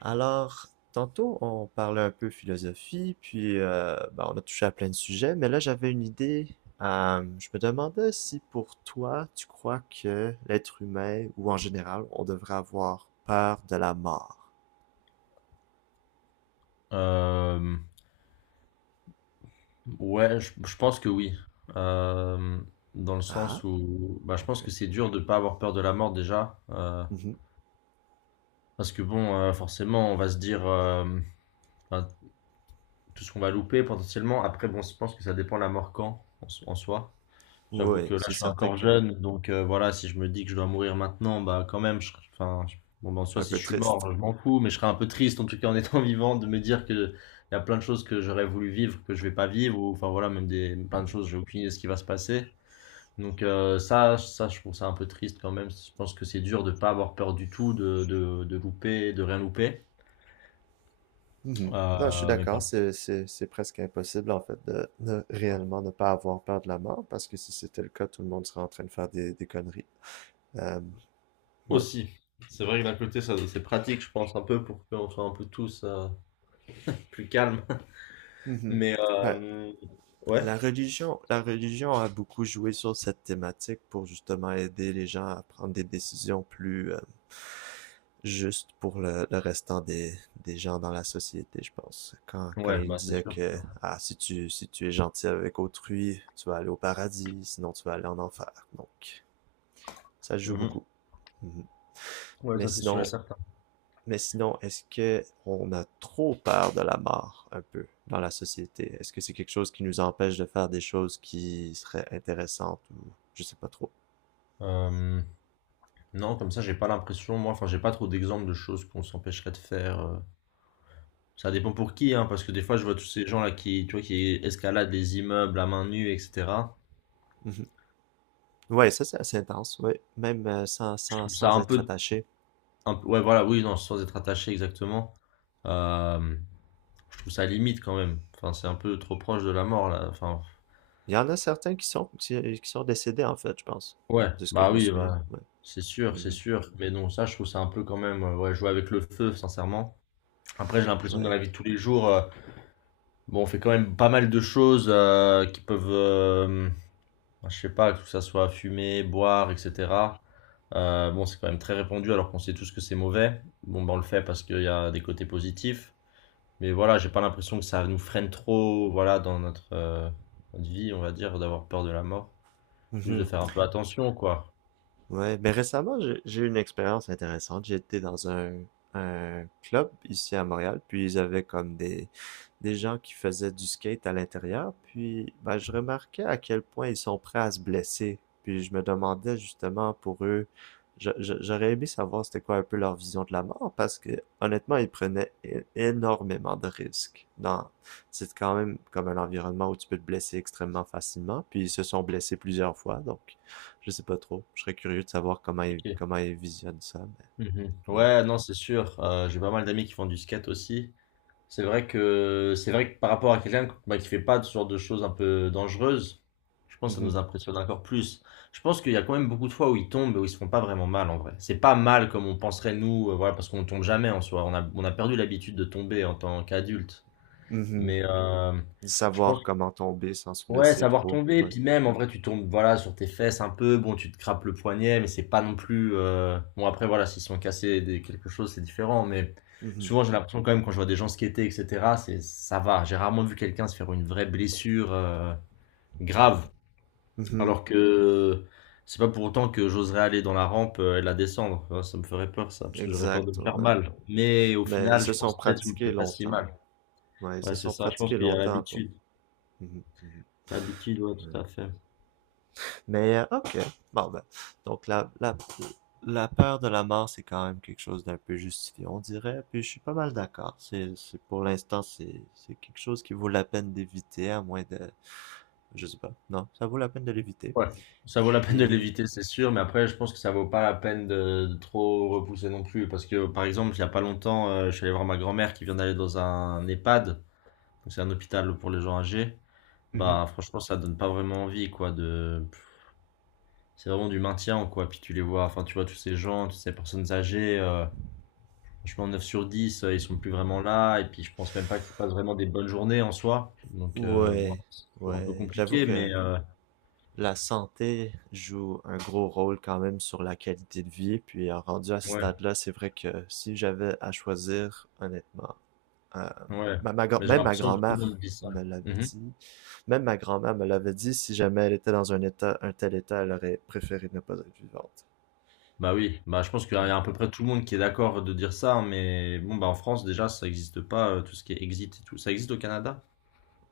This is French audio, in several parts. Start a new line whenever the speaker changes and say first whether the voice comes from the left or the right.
right: Alors, tantôt, on parlait un peu philosophie, puis ben, on a touché à plein de sujets, mais là, j'avais une idée. Je me demandais si pour toi, tu crois que l'être humain, ou en général, on devrait avoir peur de la mort.
left: Euh, ouais, je pense que oui. Euh, Dans le
right: Ah,
left: sens où bah, je pense
right: ok.
left: que c'est dur de ne pas avoir peur de la mort déjà.
right: Mhm.
left: Parce que bon, forcément, on va se dire ben, tout ce qu'on va louper potentiellement. Après, bon, je pense que ça dépend de la mort en soi. J'avoue
right: Oui,
left: que là,
right: c'est
left: je suis
right: certain
left: encore
right: que
left: jeune, donc voilà, si je me dis que je dois mourir maintenant, bah quand même, je, enfin, bon, ben, soit
right: un
left: si
right: peu
left: je suis
right: triste.
left: mort, je m'en fous, mais je serais un peu triste en tout cas en étant vivant de me dire que il y a plein de choses que j'aurais voulu vivre que je vais pas vivre, ou enfin voilà, même des plein de choses, j'ai aucune idée de ce qui va se passer. Donc ça, ça, je trouve ça un peu triste quand même. Je pense que c'est dur de pas avoir peur du tout, de, de louper, de rien louper.
right: Mhm. Non, je suis
left: Mais
right: d'accord,
left: pas.
right: c'est presque impossible en fait de réellement ne pas avoir peur de la mort, parce que si c'était le cas, tout le monde serait en train de faire des conneries. Euh, ouais.
left: Aussi, c'est vrai que d'un côté, ça, c'est pratique, je pense un peu pour qu'on soit un peu tous plus calmes.
right: Mhm.
left: Mais
right: Ben,
left: ouais,
right: la religion a beaucoup joué sur cette thématique pour justement aider les gens à prendre des décisions plus, justes pour le restant des gens dans la société, je pense. Quand, quand
left: ouais,
right: il disait que ah, si tu, si tu es gentil avec autrui, tu vas aller au paradis, sinon tu vas aller en enfer. Donc, ça joue
left: Mhm.
right: beaucoup. Mhm.
left: Ouais,
right: Mais
left: ça c'est sûr et
right: sinon,
left: certain.
right: mais sinon, est-ce que on a trop peur de la mort un peu dans la société? Est-ce que c'est quelque chose qui nous empêche de faire des choses qui seraient intéressantes ou je sais pas trop.
left: Euh, non, comme ça, j'ai pas l'impression, moi, enfin, j'ai pas trop d'exemples de choses qu'on s'empêcherait de faire. Ça dépend pour qui, hein, parce que des fois, je vois tous ces gens-là qui, tu vois, qui escaladent les immeubles à main nue, etc.
right: Mhm. Ouais, ça c'est assez intense, ouais. Même sans,
left: Je
right: sans,
left: trouve ça
right: sans
left: un
right: être
left: peu,
right: attaché.
left: un peu- ouais, voilà, oui, non, sans être attaché exactement. Euh, je trouve ça limite quand même. Enfin, c'est un peu trop proche de la mort, là. Enfin.
right: Il y en a certains qui sont décédés en fait, je pense.
left: Ouais,
right: De ce que je
left: bah
right: me
left: oui,
right: souviens.
left: bah,
right: Ouais.
left: c'est sûr, c'est
right: Mhm.
left: sûr. Mais non, ça, je trouve ça un peu quand même, ouais, jouer avec le feu, sincèrement. Après, j'ai l'impression que dans
right: Ouais.
left: la vie de tous les jours, bon, on fait quand même pas mal de choses qui peuvent, je sais pas, que ça soit fumer, boire, etc. Bon, c'est quand même très répandu alors qu'on sait tous que c'est mauvais. Bon, ben on le fait parce qu'il y a des côtés positifs. Mais voilà, j'ai pas l'impression que ça nous freine trop, voilà, dans notre vie, on va dire, d'avoir peur de la mort. Plus de
right: Mhm.
left: faire un peu attention, quoi.
right: Ouais, mais récemment, j'ai eu une expérience intéressante. J'étais dans un club ici à Montréal, puis ils avaient comme des gens qui faisaient du skate à l'intérieur, puis ben, je remarquais à quel point ils sont prêts à se blesser. Puis je me demandais justement pour eux, j'aurais aimé savoir c'était quoi un peu leur vision de la mort, parce que honnêtement, ils prenaient énormément de risques. Dans, c'est quand même comme un environnement où tu peux te blesser extrêmement facilement, puis ils se sont blessés plusieurs fois, donc je sais pas trop. Je serais curieux de savoir comment ils
left: Ok.
right: comment ils visionnent ça.
left: Mhm.
right: Mais, ouais.
left: Ouais, non, c'est sûr. J'ai pas mal d'amis qui font du skate aussi. C'est vrai que par rapport à quelqu'un bah, qui fait pas ce genre de choses un peu dangereuses, je pense que ça
right: Mhm.
left: nous impressionne encore plus. Je pense qu'il y a quand même beaucoup de fois où ils tombent et où ils se font pas vraiment mal en vrai. C'est pas mal comme on penserait nous, voilà, parce qu'on tombe jamais en soi. On a perdu l'habitude de tomber en tant qu'adulte.
right: Mhm.
left: Mais
right: De
left: je
right: savoir
left: pense
right: comment tomber sans se
left: ouais,
right: blesser
left: savoir
right: trop.
left: tomber,
right: Ouais.
left: puis même en vrai tu tombes voilà sur tes fesses un peu, bon tu te crapes le poignet, mais c'est pas non plus bon après voilà s'ils sont cassés quelque chose c'est différent, mais
right: Mhm.
left: souvent j'ai l'impression quand même quand je vois des gens skater etc c'est ça va, j'ai rarement vu quelqu'un se faire une vraie blessure grave,
right: Mhm.
left: alors que c'est pas pour autant que j'oserais aller dans la rampe et la descendre. Ouais, ça me ferait peur ça parce que j'aurais peur de
right: Exact.
left: me faire
right: Ouais.
left: mal, mais au
right: Mais ils
left: final
right: se
left: je
right: sont
left: pense peut-être que je me ferais
right: pratiqués
left: pas si
right: longtemps.
left: mal,
right: Ouais, ils
left: ouais
right: se
left: c'est
right: sont
left: ça, je pense
right: pratiqués
left: qu'il y a
right: longtemps pour.
left: l'habitude,
right: Mhm. Mhm.
left: l'habitude ouais
right: Ouais.
left: tout à fait.
right: Mais ok. Bon ben, donc la peur de la mort, c'est quand même quelque chose d'un peu justifié, on dirait. Puis je suis pas mal d'accord. C'est- pour l'instant, c'est quelque chose qui vaut la peine d'éviter, à moins de je sais pas. Non, ça vaut la peine de l'éviter.
left: Ouais, ça vaut la peine de
right: Et
left: l'éviter, c'est sûr, mais après, je pense que ça vaut pas la peine de trop repousser non plus. Parce que, par exemple, il y a pas longtemps, je suis allé voir ma grand-mère qui vient d'aller dans un EHPAD, donc c'est un hôpital pour les gens âgés.
right: mhm.
left: Bah, franchement, ça donne pas vraiment envie, quoi. C'est vraiment du maintien, quoi. Puis tu les vois, enfin, tu vois tous ces gens, toutes ces personnes âgées, franchement, 9 sur 10, ils sont plus vraiment là, et puis je pense même pas qu'ils passent vraiment des bonnes journées en soi. Donc, bon,
right: Ouais,
left: c'est toujours un peu
right: ouais, j'avoue
left: compliqué,
right: que
left: mais... euh,
right: la santé joue un gros rôle quand même sur la qualité de vie. Puis en rendu à ce
left: Ouais.
right: stade-là, c'est vrai que si j'avais à choisir, honnêtement, euh,
left: Ouais, mais j'ai
right: même ma
left: l'impression que tout le
right: grand-mère
left: monde dit ça.
right: me l'avait
left: Mhm.
right: dit. Même ma grand-mère me l'avait dit. Si jamais elle était dans un état, un tel état, elle aurait préféré ne pas être vivante.
left: Bah oui, bah je pense qu'il y
right: Ouais.
left: a à peu près tout le monde qui est d'accord de dire ça, hein, mais bon, bah en France déjà ça n'existe pas, tout ce qui est exit et tout. Ça existe au Canada?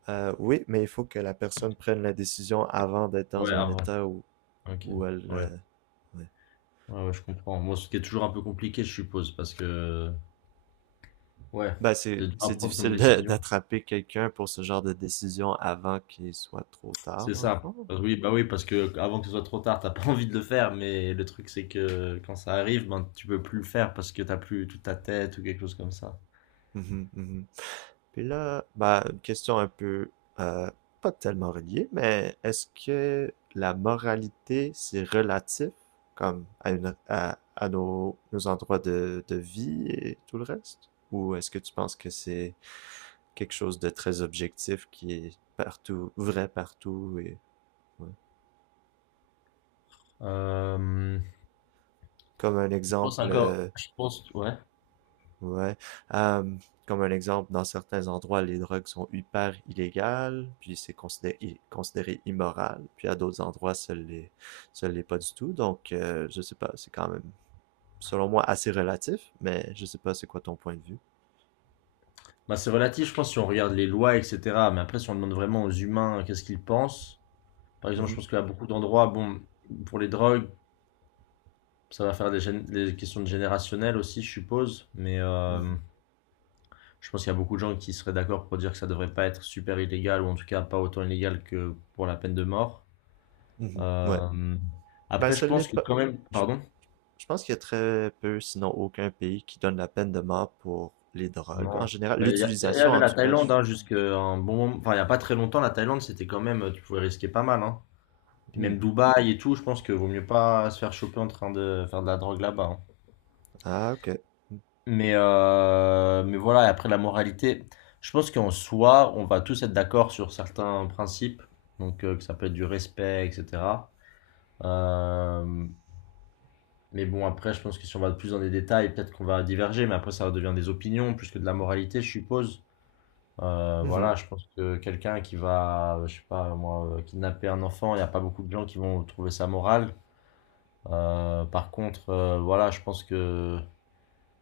right: Oui, mais il faut que la personne prenne la décision avant d'être
left: Ouais,
right: dans un
left: avant.
right: état où,
left: Ok,
right: où elle,
left: ouais.
right: ouais,
left: Ouais, ouais, je comprends. Moi, ce qui est toujours un peu compliqué, je suppose, parce que, ouais,
right: ben, c'est,
left: de à
right: c'est
left: prendre comme
right: difficile de-
left: décision.
right: d'attraper quelqu'un pour ce genre de décision avant qu'il soit trop tard,
left: C'est
right: dans le
left: ça.
right: fond.
left: Oui, bah oui, parce que avant que ce soit trop tard, t'as pas envie de le faire, mais le truc c'est que quand ça arrive, ben tu peux plus le faire parce que t'as plus toute ta tête ou quelque chose comme ça.
right: Mhm, mhm. Puis là, ben, une question un peu, euh, pas tellement reliée, mais est-ce que la moralité, c'est relatif, comme à une, à nos, nos endroits de vie et tout le reste? Ou est-ce que tu penses que c'est quelque chose de très objectif qui est partout, vrai partout et, ouais.
left: Euh,
right: Comme un
left: Je pense
right: exemple,
left: encore,
right: euh.
left: je pense, ouais.
right: Ouais. Euh, Comme un exemple, dans certains endroits, les drogues sont hyper illégales, puis c'est considéré immoral, puis à d'autres endroits, ça l'est pas du tout. Donc, je sais pas, c'est quand même, selon moi, assez relatif, mais je sais pas c'est quoi ton point de vue.
left: Bah, c'est relatif, je pense, si on regarde les lois, etc. Mais après, si on demande vraiment aux humains qu'est-ce qu'ils pensent, par exemple, je pense qu'à beaucoup d'endroits, bon, pour les drogues, ça va faire des questions de générationnel aussi, je suppose. Mais
right: Mhm.
left: je pense qu'il y a beaucoup de gens qui seraient d'accord pour dire que ça devrait pas être super illégal, ou en tout cas pas autant illégal que pour la peine de mort.
right: Mhm. Ouais.
left: Euh,
right: Ben,
left: Après, je
right: ça l'est
left: pense que
right: pas.
left: quand même,
right: Je,
left: pardon.
right: je pense qu'il y a très peu, sinon aucun pays qui donne la peine de mort pour les drogues. En
left: Non.
right: général,
left: Mais il y
right: l'utilisation,
left: avait
right: en
left: la
right: tout cas,
left: Thaïlande
right: je-
left: hein, jusqu'à un bon moment. Enfin, il n'y a pas très longtemps, la Thaïlande, c'était quand même. Tu pouvais risquer pas mal. Hein. Puis
right: hmm.
left: même Dubaï et tout, je pense que vaut mieux pas se faire choper en train de faire de la drogue là-bas. Hein.
right: Ah, ok.
left: Mais voilà, et après la moralité, je pense qu'en soi, on va tous être d'accord sur certains principes. Donc, que ça peut être du respect, etc. Euh, mais bon, après, je pense que si on va plus dans les détails, peut-être qu'on va diverger. Mais après, ça redevient des opinions plus que de la moralité, je suppose.
right: Mhm.
left: Voilà, je pense que quelqu'un qui va, je sais pas moi, kidnapper un enfant, il n'y a pas beaucoup de gens qui vont trouver ça moral. Par contre, voilà, je pense que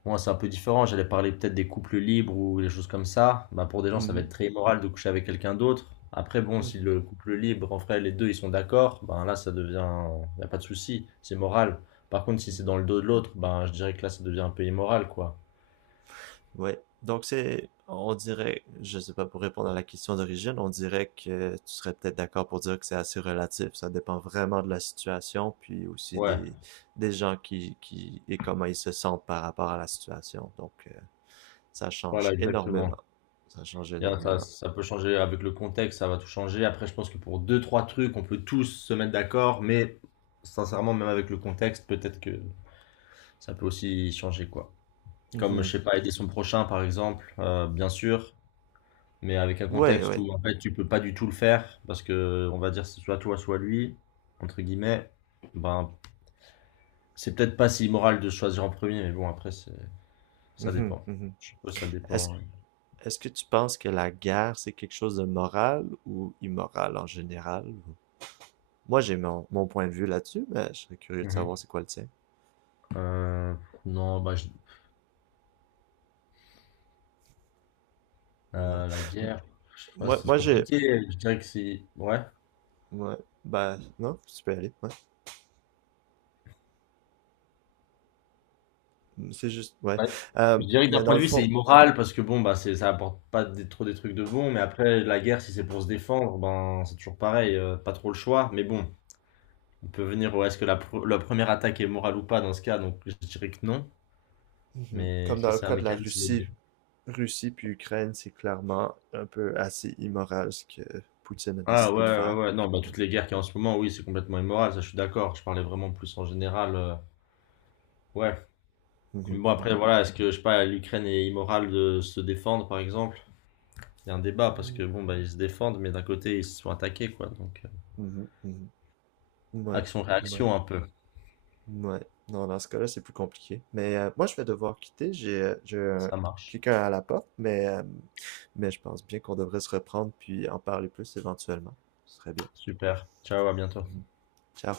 left: moi c'est un peu différent. J'allais parler peut-être des couples libres ou des choses comme ça. Bah, pour des gens, ça va être
right: Mhm.
left: très immoral de coucher avec quelqu'un d'autre. Après, bon, si
right: Mhm.
left: le couple libre, en vrai, les deux ils sont d'accord, ben là ça devient, il n'y a pas de souci, c'est moral. Par contre, si c'est
right: Mhm.
left: dans le dos de l'autre, ben je dirais que là ça devient un peu immoral, quoi.
right: Ouais. Donc c'est, on dirait, je sais pas, pour répondre à la question d'origine, on dirait que tu serais peut-être d'accord pour dire que c'est assez relatif. Ça dépend vraiment de la situation, puis aussi
left: Ouais,
right: des gens qui, et comment ils se sentent par rapport à la situation. Donc ça
left: voilà,
right: change
left: exactement.
right: énormément. Ça change
left: Bien, Ça,
right: énormément.
left: ça peut changer avec le contexte, ça va tout changer. Après, je pense que pour deux, trois trucs, on peut tous se mettre d'accord, mais sincèrement, même avec le contexte, peut-être que ça peut aussi changer, quoi. Comme, je
right: Mhm.
left: sais pas, aider son prochain, par exemple, bien sûr, mais avec un
right: Ouais,
left: contexte
right: ouais.
left: où, en fait, tu peux pas du tout le faire, parce que, on va dire, c'est soit toi, soit lui, entre guillemets, ben, c'est peut-être pas si immoral de choisir en premier, mais bon, après, ça
right: Mhm,
left: dépend.
right: mhm.
left: Je suppose que ça
right: Est-ce,
left: dépend. Ouais.
right: est-ce que tu penses que la guerre, c'est quelque chose de moral ou immoral en général? Moi, j'ai mon, mon point de vue là-dessus, mais je serais curieux de savoir
left: Mhm.
right: c'est quoi le tien.
left: Euh, non, bah,
right: Ouais.
left: La guerre, je sais pas,
right: Moi,
left: c'est
right: moi j'ai.
left: compliqué. Je dirais que c'est. Ouais.
right: Ouais. Ben non, tu peux y aller. Ouais. C'est juste. Ouais.
left: Ouais.
right: Euh,
left: Je dirais que d'un
right: mais
left: point
right: dans
left: de
right: le
left: vue, c'est
right: fond,
left: immoral parce que bon, bah, ça apporte pas trop des trucs de bon. Mais après, la guerre, si c'est pour se défendre, ben, c'est toujours pareil. Pas trop le choix. Mais bon, on peut venir au est-ce que la première attaque est morale ou pas dans ce cas. Donc, je dirais que non.
right: mhm,
left: Mais
right: comme
left: si
right: dans le
left: c'est un
right: cas de la
left: mécanisme
right: Russie,
left: de.
right: Russie puis Ukraine, c'est clairement un peu assez immoral ce que Poutine a
left: Ah
right: décidé de
left: ouais, ouais,
right: faire.
left: ouais. Non, bah, toutes les guerres qu'il y a en ce moment, oui, c'est complètement immoral. Ça, je suis d'accord. Je parlais vraiment plus en général. Ouais. Mais
right: Mhm,
left: bon, après,
right: mhm.
left: voilà, est-ce que, je sais pas, l'Ukraine est immorale de se défendre, par exemple? Il y a un débat parce
right: Mm.
left: que bon, bah, ils se défendent, mais d'un côté, ils se sont attaqués, quoi. Donc,
right: Mhm, mhm. Ouais. Ouais.
left: action-réaction un peu.
right: Ouais. Non, dans ce cas-là, c'est plus compliqué. Mais moi, je vais devoir quitter. J'ai un-
left: Ça marche.
right: quelqu'un à la porte, mais je pense bien qu'on devrait se reprendre puis en parler plus éventuellement. Ce serait bien.
left: Super. Ciao, à bientôt.
right: Mhm. Ciao.